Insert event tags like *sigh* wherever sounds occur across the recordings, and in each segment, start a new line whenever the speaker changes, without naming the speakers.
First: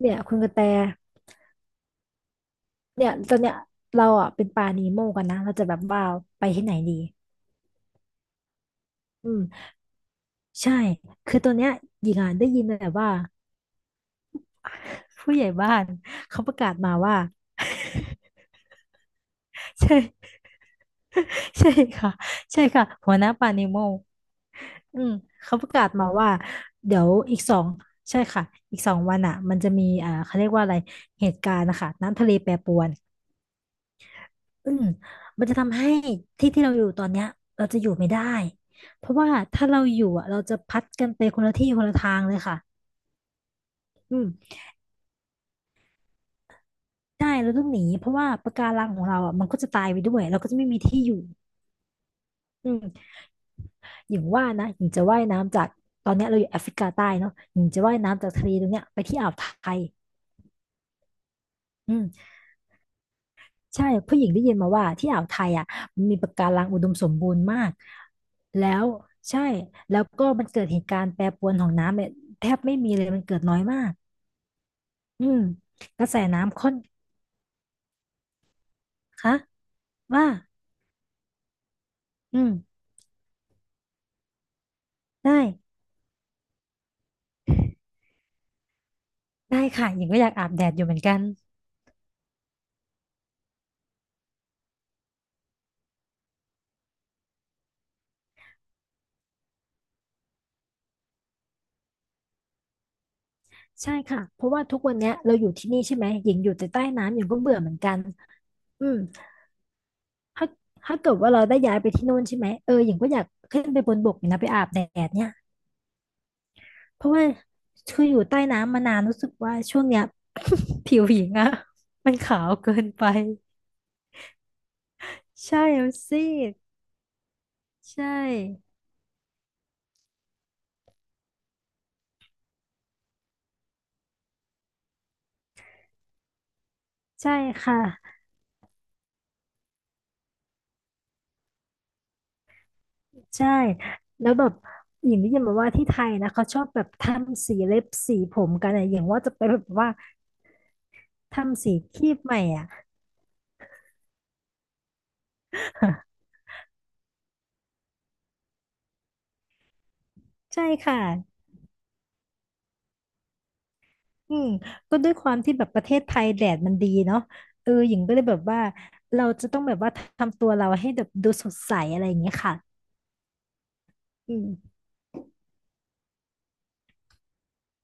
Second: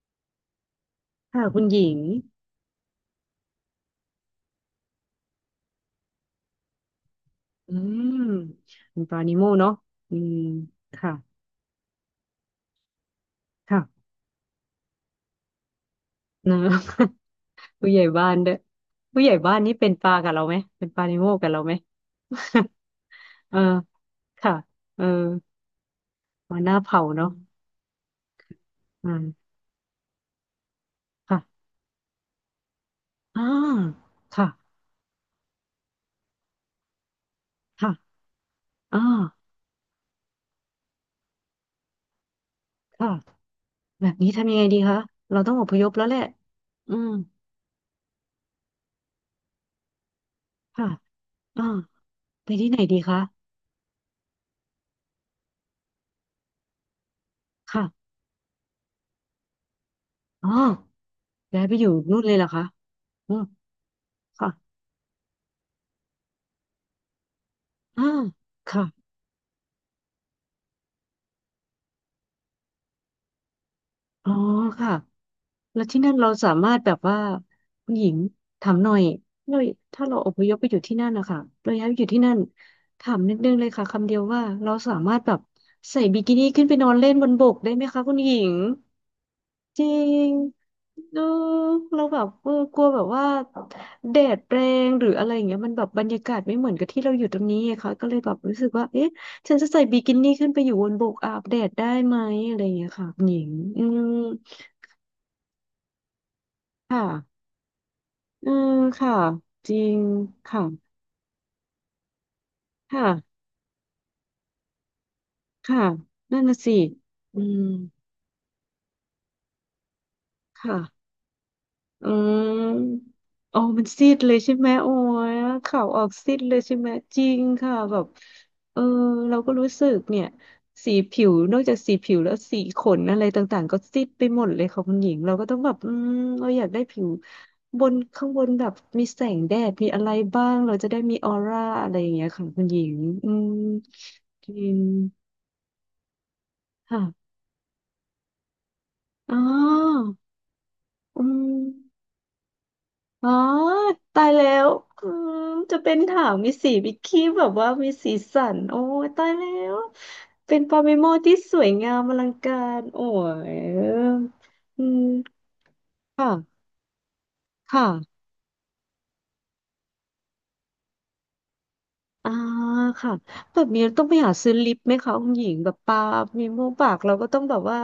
เนี่ยคุณกระแต
ค่ะคุณหญิง
เนี่ยตอนเนี้ยเราอ่ะเป็นปลานีโมกันนะเราจะแบบว่าไปที่ไหนดี
อืมคุณปรา
อื
นิ
ม
โมเนาะอืม
ใช่
ค่ะ
คือตอนเนี้ยหญิงอ่ะได้ยินแต่ว่า
ค่ะ
ผู้ใหญ่บ้านเขาป
นะ
ระกาศมาว่า
*laughs* ผู้ใหญ่บ้านด้วยผู้ใหญ่บ้านนี่
*laughs*
เป็น
ใช่
ปลากับเราไหมเป็นปลานิโมกับ
*laughs*
เรา
ใช่
ไหม
ค่ะใช่ค่ะหัวหน้าปลา
*laughs* เออ
นิโม
ค่ะ
อื
เออ
มเขาประกาศมาว่า
มาหน้า
เดี๋
เผา
ยว
เนาะ
อีกสองใช่ค่ะอีกสอง
อื
วันอ่ะ
ม
มันจะมีเขาเรียกว่าอะไรเหตุการ
ค่ะ
ณ์นะคะน้ำทะเลแปรปรวน
อ่าค่ะ
อืมมันจะทำให้ที่ที่เราอยู่ตอนเนี้ยเราจะอยู่ไม่
ค่ะ
ได้
อ่
เพราะว่า
า
ถ้าเราอยู่อ่ะเราจะพัดกันไปคนละที่คนละทางเลยค่ะ
ค่ะแบบ
อืม
นี้ทำยังไงดีคะเราต้องอพยพแล้วแหละอืม
ใช่เราต้องหนีเพราะว่าปะการังของเราอ่ะมันก็จะตายไปด้วยเราก็จะไม่มี
ค่ะ
ที่อยู่
อ่าไป
อื
ที่ไหนดี
ม
คะ
อย่างว่านะหญิงจะว่ายน้ำจากตอนเนี้ยเราอยู่แอฟริกาใต้เนาะหญิงจะว่าย
ค่ะ
น้ำจากทะเลตรงเนี้ยไปที่อ่าวไทย
อ๋อย้ายไปอยู่
อืม
นู่นเลยเหรอคะอืม
ใช่ผู้หญิงได้
ค่ะ
ยินมาว่าที่อ่าวไทยอ่ะมันมีปะการังอุดมสมบูรณ์มาก
อ่า
แล้
ค่ะ
วใช่แล้วก็มันเกิดเหตุการณ์แปรปรวนของน้ำเนี่ยแทบไม่มีเลยมันเกิดน้อยมาก
อ๋อค่ะ
อืม
แล้วที่
กระ
นั่น
แส
เราสา
น้ำข้
มา
น
รถแบบว่าคุณหญิงถามหน่อย
คะ
เราถ้าเรา
ว่า
อพยพไปอยู่ที่นั่นนะคะเราย้ายไปอยู่ที่นั่น
อืม
ถามนิดนึงเลยค่ะคำเดียวว่าเราสามารถแบ
ได้
บใส่บิกินี่ขึ้นไปนอนเล่นบนบกได้ไหมคะคุณหญิง
ได้
จ
ค่ะ
ริ
หญิงก็อ
ง
ยากอาบแดดอยู่เหมือนกั
เอ
น
อเราแบบเออกลัวแบบว่าแดดแรงหรืออะไรอย่างเงี้ยมันแบบบรรยากาศไม่เหมือนกับที่เราอยู่ตรงนี้ไงคะก็เลยแบบรู้สึกว่าเอ๊ะฉันจะใส่บิกินี่ขึ้นไปอยู่บนบกอาบแดดได้ไหมอะไรอย่างเงี้ยค่ะคุณหญิงอื
ใช่
ม
ค่ะเพราะว่าทุกวันเนี้ยเราอยู่ที่นี่ใช่ไหมหญิงอยู่แต่ใต้
ค่ะ
น้ำหญิงก็เบื่อเหมือนกัน
อืม
อืม
ค่ะจริง
ถ้า
ค่ะ
ถ้าเกิดว่าเราได้ย้ายไปที่โน่นใช่ไหมเออหญิงก็อยาก
ค่ะ
ขึ้นไปบนบกเนี่ยนะไปอาบแดดเนี่ย
ค่ะนั่นน่ะสิ
เพราะว่า
อืม
คืออยู่ใต้น้ำมานานรู้สึกว่าช่วงเนี้ย *laughs* ผิว
ค่ะ
หญิงอะ
อื
มันขาวเกินไป
มโอ้มันซีดเลยใช่ไหมโอ้ย
ใช่
ข่าว
มัน
ออก
ซี
ซีดเล
ด
ยใช่ไหมจริงค่ะแบ
ใช
บ
่
เออเราก็รู้สึกเนี่ยสีผิวนอกจากสีผิวแล้วสีขนอะไรต่างๆก็ซีดไปหมดเลยค่ะคุณหญิงเราก็ต้องแบบเราอยากได้ผิว
ใช่ค่ะ
บนข้างบนแบบมีแสงแดดมีอะไรบ้างเราจะได้มีออร่าอะไรอย่างเงี้ยค่ะคุณหญิงอืม
ใช่แล้วแบ
จ
บ
ริง
หญิงได้ยินมาว่าที่ไทยนะเขาชอบแบบ
ค่ะ
ทำสีเล็บสีผมกันอะอย่างว่าจะ
อ๋อ
ไปแบบว่า
อืม
ทำสีครีบใหม่อ่ะ
อ๋อตายแล้วอืมจะเป็นถา
*laughs*
มมีสีบิกินี่แบบว่ามีสีสันโอ้ยตายแล้ว เป็น
ใช่
ปาเม
ค่ะ
โมที่สวยงามอลังการ โอ้ย
อืม
อื
ก็
ม
ด้วยความที่แบบประเทศไทยแดด
ค่ะ
มันดีเนาะเออหญิงก็
ค่ะ
เลยแบบว่าเราจะต้องแบบว่าทำตัวเราให้แบบดูสดใสอะไรอย่าง
อ่า
เงี้ยค่ะ
ค่ะแบบนี้ต้องไปหา
อืม
ซื้อลิปไหมคะคุณหญิงแบบปามีมูกปากเราก็ต้องแบบว่า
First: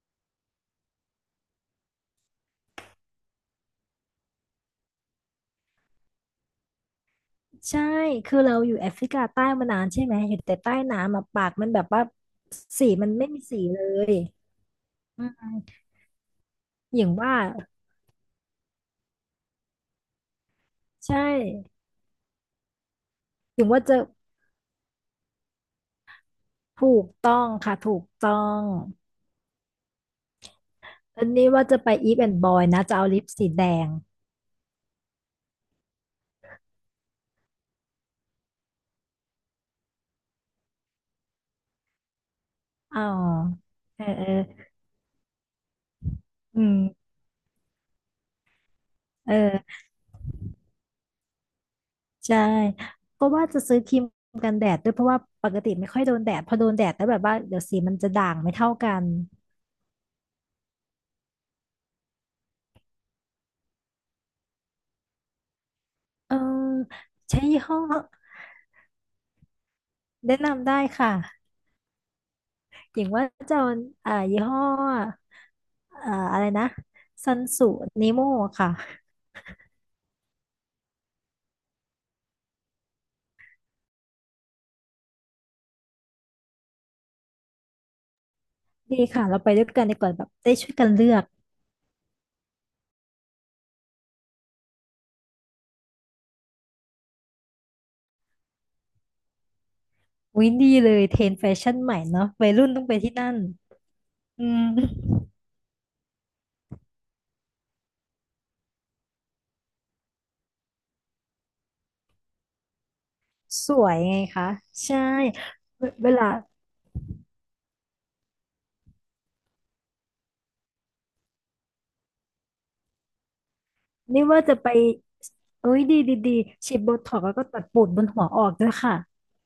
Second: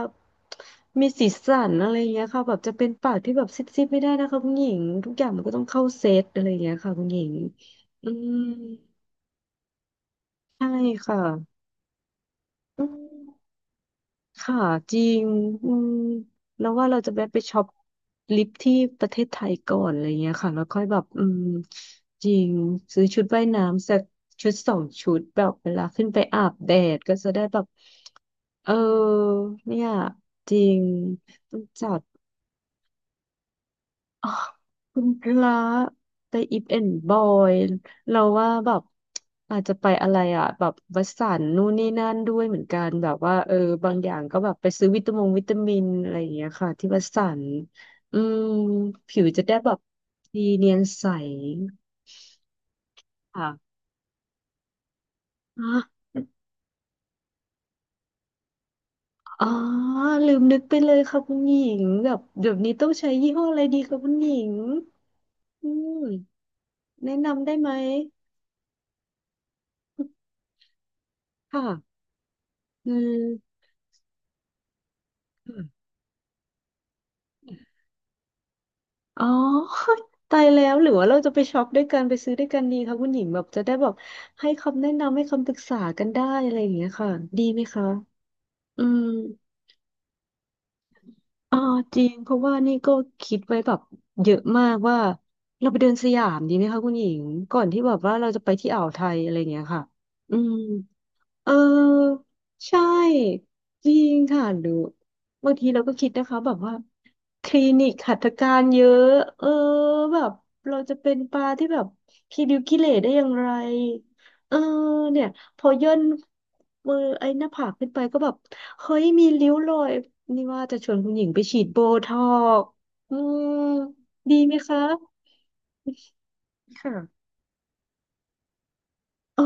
มีสีสันอะไรอย่างเงี้ยค่ะแบบจะเป็นปากที่แบบซิดๆไม่ได้นะคะคุณหญิงทุกอย่างมันก็ต้องเข้าเซตอะไรอย่างเงี้ยค่ะคุณหญิง
ใช่
อื
คื
ม
อเราอยู่แอฟริกาใต้มานานใช่ไหมอยู่แต่
ใช่
ใต้น้ำ
ค่ะ
อะปากมันแบบว่า
อื
สีมันไม่มี
ม
สีเลย
ค่ะจริ
อื
ง
ม
อืมแล้วว่าเรา
อย่า
จะ
ง
แวะ
ว่า
ไปช็อปลิปที่ประเทศไทยก่อนอะไรเงี้ยค่ะแล้วค่อยแบบ
ใช่
จริงซื้อชุดว่าย
อย่างว่า
น้ำสั
จะ
กชุดสองชุดแบบเวลาขึ้นไปอาบแด
ถู
ด
ก
ก็จะ
ต้อ
ได้
ง
แบบ
ค่ะถูกต้อง
เออเนี่ยจริง
ตอนนี้
ต้อง
ว่าจะไป
จัด
อีฟแอนด์บอยนะจะเอาลิปสีแดง
อ๋อคุณกระแต่อีฟแอนด์บอยเราว่าแบบอาจจะไปอะไรอ่ะแบบวัสสันนู่นนี่นั่นด้วยเหมือนกัน
อ๋อ
แบบว่าเออบาง
เออ
อย่าง
เอ
ก็แบบไป
อ
ซื้อวิตามงวิตามินอะไรอย่างเงี้ย
อื
ค่ะที่วัส
ม
สันอืมผิว
เอ
จะได้แบ
อ
บดีเนียนใส
ใช่ ก็ว่าจะ
ค่ะ
ซื้อครีมกันแดดด้วยเพราะว่าปกติ
อ่ะ
ไม่ค่อยโดนแดดพอโดนแดดแล้วแบบว่าเดี๋ยวสีมันจะด่างไม่เท่ากัน
อ๋อลืมนึกไปเลยค่ะคุณหญิงแบบเดี๋ยวนี้ต้องใช้ยี่ห้ออะไรดีคะคุณหญิงอืม
เออ
แนะ
ใช้
นำได้
ยี่
ไหม
ห้อแนะนำได้ค่ะ
ค่ะอื
อย่างว่าจะ
ม
เอายี่ห้ออะไรนะซันสูนิโมค่ะ
อ๋อ *laughs* ตายแล้วหรือว่าเราจะไปช็อปด้วยกันไปซื้อด้วยกันดีคะคุณหญิงแบบจะได้แบบให้คำแนะนำให้คำปรึกษากันได้อะไรอย่างเงี้ยค่ะดีไหมคะอืม
ดีค่ะเราไปด้วยกันดีกว่าแบบได้ช่วยกันเลือก
อ๋อจริงเพราะว่านี่ก็คิดไว้แบบเยอะมากว่าเราไปเดินสยามดีไหมคะคุณหญิงก่อนที่แบบว่าเราจะไปที่อ่าวไทยอะไรอย่างเงี้ยค่ะอื
อิ๊ย
ม
ดีเลยเทรนด์แฟ
เออ
ชั่นใหม่เนาะวัยรุ่น
ใช
ต้องไปที่นั่น
่จริงค่ะ
อื
หรือ
ม
บางทีเราก็คิดนะคะแบบว่าคลินิกหัตถการเยอะเออแบบเราจะเป็นปลาที่แบบขี้ริ้วขี้เหร่ได้อย่างไร
สวยไงคะ
เออ
ใช่
เนี่ยพอย่น
เวลา
มือไอ้หน้าผากขึ้นไปก็แบบเฮ้ยมีริ้วรอยนี่ว่าจะชวนคุณหญิงไปฉีดโบท็อกซ์อืม
นี่
ดี
ว่า
ไหม
จะไป
คะ
เอ้ยดีฉีดโบท็อก
ค่ะ
ซ์แล้วก็ตัดปูดบนหัวออกด้วยค่ะ
อ๋อ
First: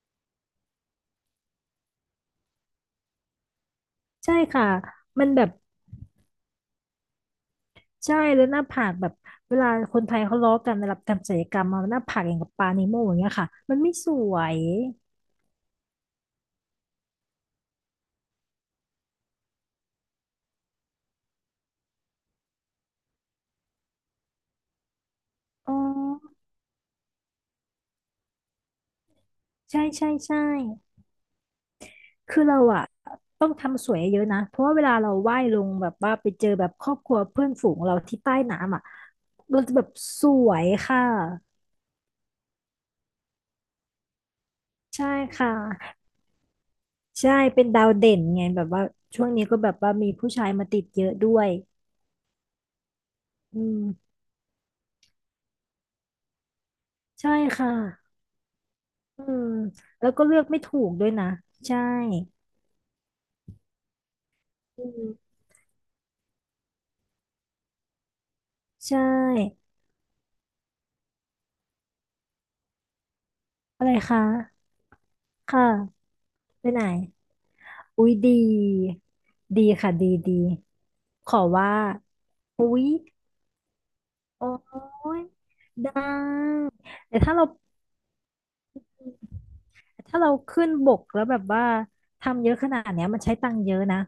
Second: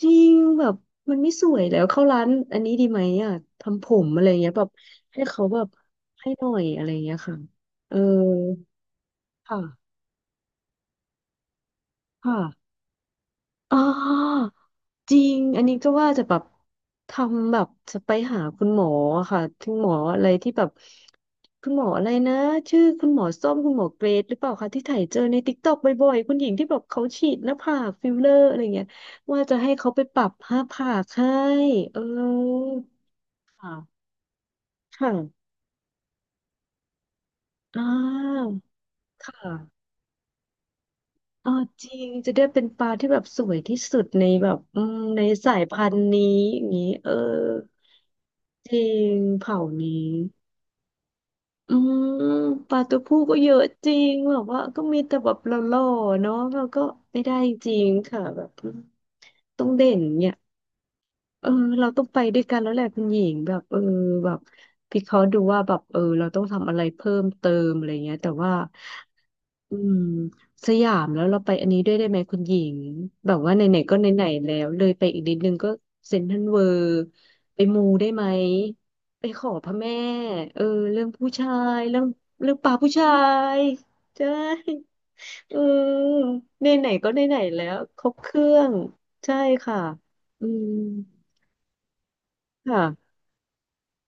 จริงแบบมันไม่สวยแล้วเข้าร้านอันนี้ดีไหมอ่ะทำผมอะไร
ใช่
เงี้ยแบ
ค่ะ
บให้
มันแบ
เขา
บ
แบบให้หน่อยอะไรเงี้ยค่ะเออ
ใช่แล้วหน้าผากแบบเวลา
ค่ะ
คนไทยเขาล้อกันเวลาทำศัลยกรรมมาหน้าผากอย่างกับปลา
ค่ะ
นีโมอย่างเงี้ยค่ะมั
อ๋
นไม่สว
อ
ย
จริงอันนี้ก็ว่าจะแบบทำแบบจะไปหาคุณหมออะค่ะคุณหมออะไรที่แบบคุณหมออะไรนะชื่อคุณหมอส้มคุณหมอเกรดหรือเปล่าคะที่ถ่ายเจอในติ๊กต็อ
อ๋อ
กบ่อยๆคุณหญิงที่แบบเขาฉีดหน้าผากฟิลเลอร์อะไรเงี้ยว่าจะให้
ใช่
เขาไป
ใช่
ปรับ
ใช่
หน้าผากให้เอ
คือเรา
อ
อะต้อง
ค่ะ
ทำสวยเยอะนะเพราะว่าเวลา
ค
เราว่าย
่ะ
ลงแบบว่าไปเจอแบบครอบครัวเพื่อนฝูง
อ่
เราที่ใต้
า
น้ำอะ
ค
เราจะ
่ะ
แบบสวยค่ะ
เอ่าจริงจะได้เป็นปลาที่แบบสวยที่สุดในแบบ
ใช่
ใน
ค
สายพั
่ะ
นธุ์นี้อย่างนี้เออ
ใช่เป็นดาวเด่นไงแบบ
จริ
ว่า
ง
ช่วงนี้ก็
เผ่า
แบบ
นี้
ว่ามีผู้ชายมาติดเยอะด้วย
อืมปลาตัวผู้ก็เย
อื
อะจริ
ม
งแบบว่าก็มีแต่แบบหล่อๆเนาะแล้วก็ไม่
ใช่
ได้
ค
จริง
่ะ
ค่ะแบบ
อืม
ต้องเด่น
แล้วก็
เนี่ย
เลือกไม่ถูกด้วยนะ
เออ
ใช่
เราต้องไปด้วยกันแล้วแหละคุณหญิงแบบเออแบบ
อื
พี่เขาะห์
ม
ดูว่าแบบเออเราต้องทำอะไรเพิ่มเติมอะไรเงี้ยแต่ว่า
ใช่
อืมสยามแล้วเราไปอันนี้ด้วยได้ไหมคุณหญิงแบบว่าไหน
อะ
ๆ
ไร
ก็ไห
คะ
นๆแล้วเลยไปอีกนิดนึง
ค่ะ
ก็เซ็นทรัลเวิ
ไปไหน
ลด์ไปมู
อุ๊
ได้
ย
ไหม
ดี
ไปขอ
ดี
พระแม่
ค่ะดี
เออเรื่องผู้
ขอ
ชา
ว่า
ยเรื่องป
อุ๊
ลา
ย
ผู้ชายใช่
โอ้ย
เอ
ได้
อไหนๆก็
แต่
ไหนๆแล้วครบเครื่องใช่ค่ะ
ถ้าเรา
อื
ขึ้
ม
นบกแล้วแบบว่าทำเยอะขนาดเนี้ย
ค่ะ
มันใช้ตังค์เยอะนะ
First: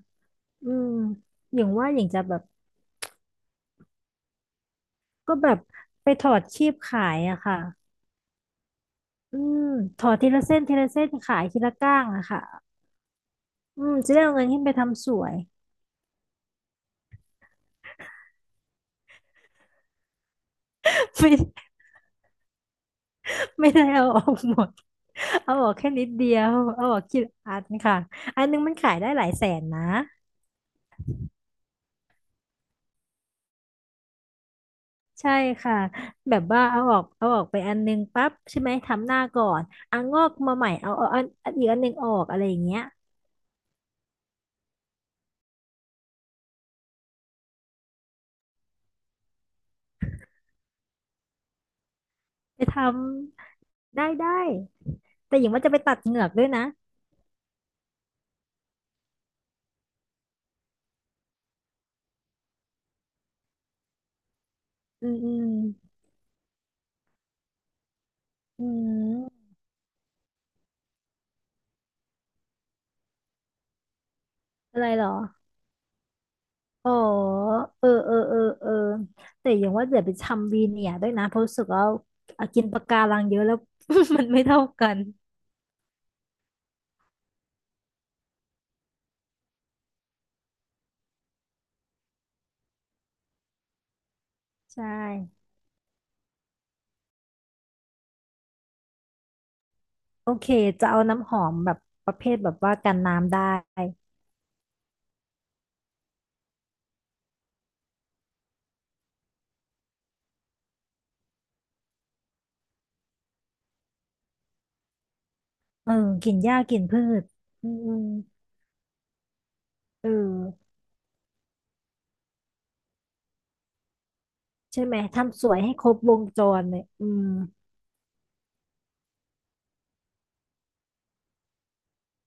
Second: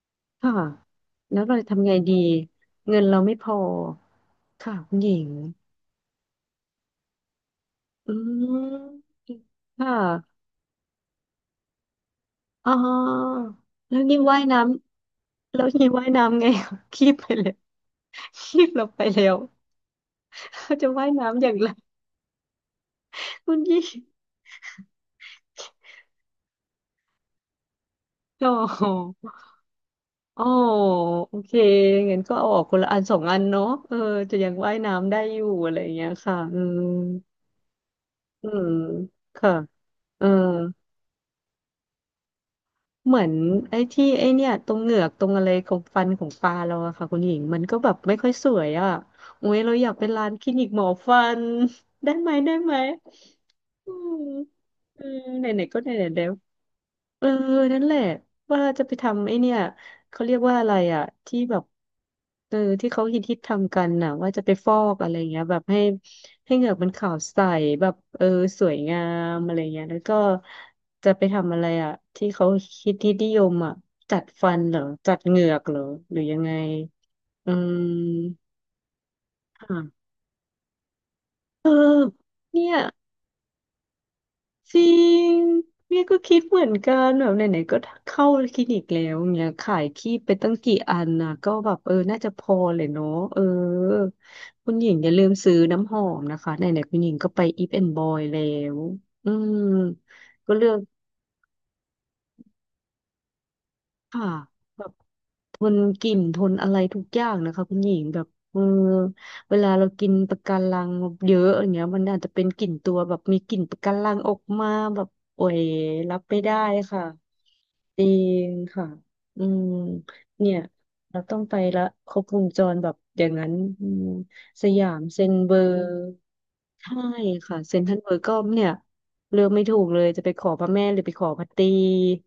ค่ะ
อืม
แล้วเรา
อ
จะ
ย่าง
ทำ
ว่า
ไง
อย่าง
ดี
จะแบบ
เงินเราไม่พอค่ะคุณหญิง
ก็แบบไปถอดคีบขายอะค่ะ
อืม
อืม
ค่
ถอดทีละ
ะ
เส้นทีละเส้นขายทีละก้างอะค่ะ
อ๋อ
อืม
แล้ว
จะ
นี่
ได้เอา
ว่าย
เงิน
น้
ขึ้นไปทำสวย
ำแล้วนี่ว่ายน้ำไง *laughs* คีบไปเลยคีบเราไปแล้วเขาจะว่าย
*laughs* ฟิ
น้ำอย่าง
น
ไรคุณ
ไม่
ยี่
ได้เอาออกหมดเอาออกแค่นิดเดียวเอาออกกี่อันค่ะ อั
โอ้
นนึงมัน
โห
ขายได้หลายแสนนะ
อ๋อโอเคงั้นก็เอาออกคนละอันสองอันเนาะจะยังว่ายน้ำได้
ใช่
อยู่อะ
ค่ะ
ไรอย่างเงี้ย
แบ
ค่ะ
บ
อื
ว่า
ม
เอาออกไปอันนึงปั๊บ
อื
ใช่
ม
ไหมทำหน้าก่อ
ค่ะ
นอ่ะง
เอ
อ
อ
กมาใหม่เอาอันอีกอันนึงออกอะไรอย่างเงี้ย
เหมือนไอ้เนี่ยตรงเหงือกตรงอะไรของฟันของปลาเราอะค่ะคุณหญิงมันก็แบบไม่ค่อยสวยอะโอ้ยเราอยากเป็นร้านคลินิกหมอฟัน *laughs* ได้ไหมได้
ไป
ไหม
ท
อื
ำ
ม
ได้
อืม
แต่ห
ไห
ญิง
น
ว่าจะ
ๆ
ไป
ก็ไหน
ตัดเห
ๆแล้
งือก
ว
ด้วยนะ
เออนั่นแหละว่าจะไปทำไอเนี่ยเขาเรียกว่าอะไรอ่ะที่แบบที่เขาฮิตฮิตทำกันน่ะว่าจะไปฟอก
อื
อะไร
มอื
เงี้
ม
ยแบบให้ให้เหงือกมันขาวใสแบบส
อื
วยงาม
ม
อะไรเงี้ยแล้วก็จะไปทำอะไรอ่ะที่เขาฮิตฮิตนิยมอ่ะจัดฟันเหร
อะ
อ
ไรเหรอ
จัดเหงือกเหรอหรือยังไง
อ๋อ
อืม
เออแต่อย่าง
ค่ะ
ว่าเดี๋ยวไปทำวีเนียร์ด้วยนะเพราะรู้สึ
เอ
ก
อ
ว่าเอากิ
เนี่
น
ย
ปะการังเยอะแล้ว *laughs* มันไม่เท่า
จริ
กัน
งเนี่ยก็คิดเหมือนกันแบบไหนๆก็เข้าคลินิกแล้วเนี่ยขายครีมไปตั้งกี่อันนะก็แบบน่าจะพอเลยเนาะเออคุณ
ใช
หญิงอย่าลืม
่
ซื้อน้ำหอมนะคะไหนๆคุณหญิงก็ไปอีฟแอนด์บอยแล้วอืม
โอเค
ก็เลือก
จะเอาน้ำหอมแบบประเภทแบบว่ากันน้ำได้
ค่ะ ทนกลิ่นทนอะไรทุกอย่างนะคะคุณหญิงแบบเวลาเรากินปะการังเยอะอย่างเงี้ยมันอาจจะเป็นกลิ่นตัวแบบมีกลิ่นปะการังออกมาแบบโอ้ย
เออ
รับ
กลิ่น
ไม่
ห
ได้
ญ้ากลิ่นพื
ค่ะ
ชอืม
จริงค่ะอืม
เอ
เนี่ย
อ
เราต้องไปละครบวงจรแบบอย่างนั้นอืมส
ใช่
ยา
ไหม
มเซ็น
ทำส
เบ
ว
อ
ยให้
ร์
ครบวงจรเลย
ใช่
อืม
ค่ะเซ็นทรัลเวิลด์ก็เนี่ยเลือกไม่ถูกเลยจะไปขอพระแม่หรือไปขอพระตรี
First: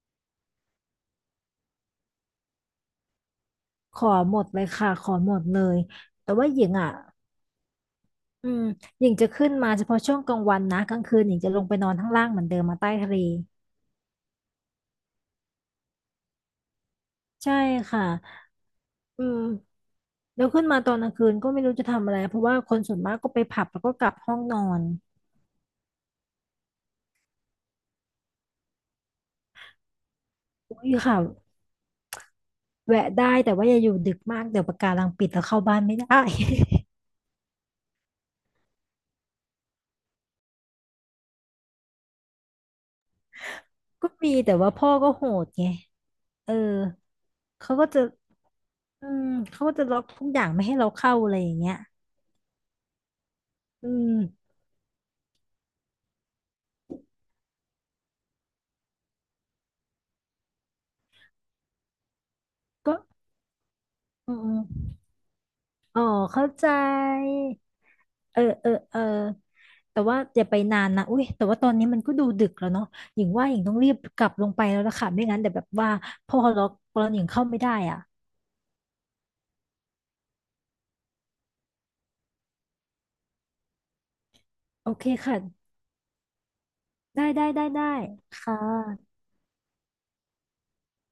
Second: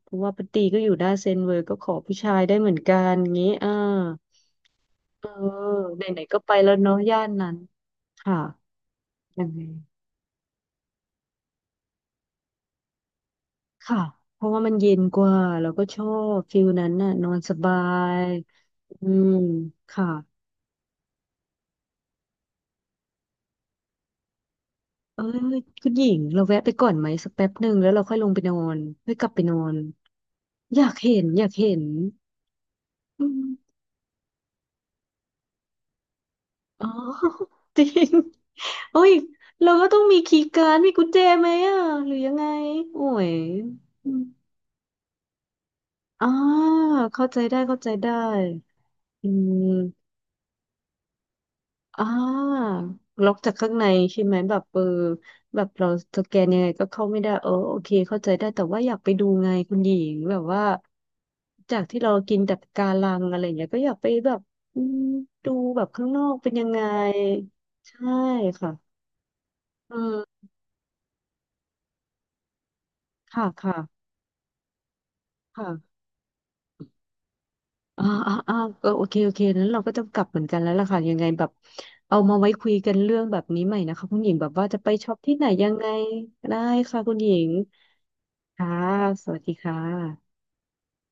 เพราะว่าพระตรีก็อยู่หน้านเซ็นเวิลด์ก็ขอผู้ชายได้เหมือนกันงี้อ่า
ขอหมดเลยค่ะขอ
เออ
หมดเลย
ไหน
แต่
ๆก็
ว่า
ไป
หญิ
แล้
ง
ว
อ่ะ
เนาะย่านนั้นค่ะ
อืมหญิงจะ
ยั
ขึ้
ง
น
ไง
มาเฉพาะช่วงกลางวันนะกลางคืนหญิงจะลงไปนอนข้างล่างเหมือนเดิมมาใต้ทะเล
ค่ะเพราะว่ามันเย็นกว่าแล้วก็ชอบฟิลนั้นน่ะนอนส
ใช่
บา
ค่ะ
ยอื
อื
ม
ม
ค่ะ
แล้วขึ้นมาตอนกลางคืนก็ไม่รู้จะทำอะไรเพราะว่าคนส่วนมากก็ไปผับแล้วก็กลับห้องนอน
เอ้ยคุณหญิงเราแวะไปก่อนไหมสักแป๊บหนึ่งแล้วเราค่อยลงไปนอนค่อยกลับไปนอน
อุ้
อยา
ย
ก
ค่ะ
เห็นอยากเห็น
แวะ
อื
ได้
ม
แต่ว่าอย่าอยู่ดึกมากเดี๋ยวปะการังปิดแล้วเข้าบ้านไม่ได้
อ๋อ *laughs* จริงโอ้ยเราก็ต้องมีคีย์การ์ดมีกุญแจไหมอ่ะหรือยังไงโอ้ย
*laughs*
อ
ก็
ม
มีแต่ว่าพ่อก็โหดไง
อ่า
เออ
เข้าใจได้
เขา
เข้า
ก็
ใจ
จะ
ได้
อืม
อื
เขาก็จะล็อก
ม
ทุกอย่างไม่ให้เราเข้าอะไรอย่างเงี้ย
อ่าล็อกจากข้างใน
อืม
ใช่ไหมแบบแบบเราสแกนยังไงก็เข้าไม่ได้เออโอเคเข้าใจได้แต่ว่าอยากไปดูไงคุณหญิงแบบว่าจากที่เรากินแต่ปะกา
ก็
รังอะไรอย่างเงี้ยก็อยากไปแบ
อืม
บ
อ
อื
ม
มดูแบบ
อ๋อ
ข้างนอก
เข้า
เป็นยั
ใจ
งไงใช่
เออเอ
ค่ะ
อเออ
อื
แต่ว่าอ
ม
ย่าไปนานนะอุ้ยแต่ว่าตอนนี้มันก็ดูดึกแล้วเนาะหญิง
ค่ะ
ว่าหญิงต้
ค่ะ
องรีบกลับลงไปแล้วล่ะค่ะไม่งั้นเดี๋ยวแบบว่า
ค่ะ
พอล็อกตอนหญิงเข้าไม่ได้อ่ะ
อ่าอ่าอ่าก็โอเค โอเคนั้นเราก็ต้องกลับเหมือนกันแล้วล่ะค่ะ ยังไงแบบเอามาไว้คุยกันเรื่องแบบนี้ใหม่นะคะคุณหญิงแบบว่าจะไป
โอเค
ช็อปที่
ค่ะ
ไหนยังไงได้ค่ะคุณ
ได้
หญิ
ได้
ง
ได้ได้ค่
ค่ะ
ะ
สวัสดีค่ะ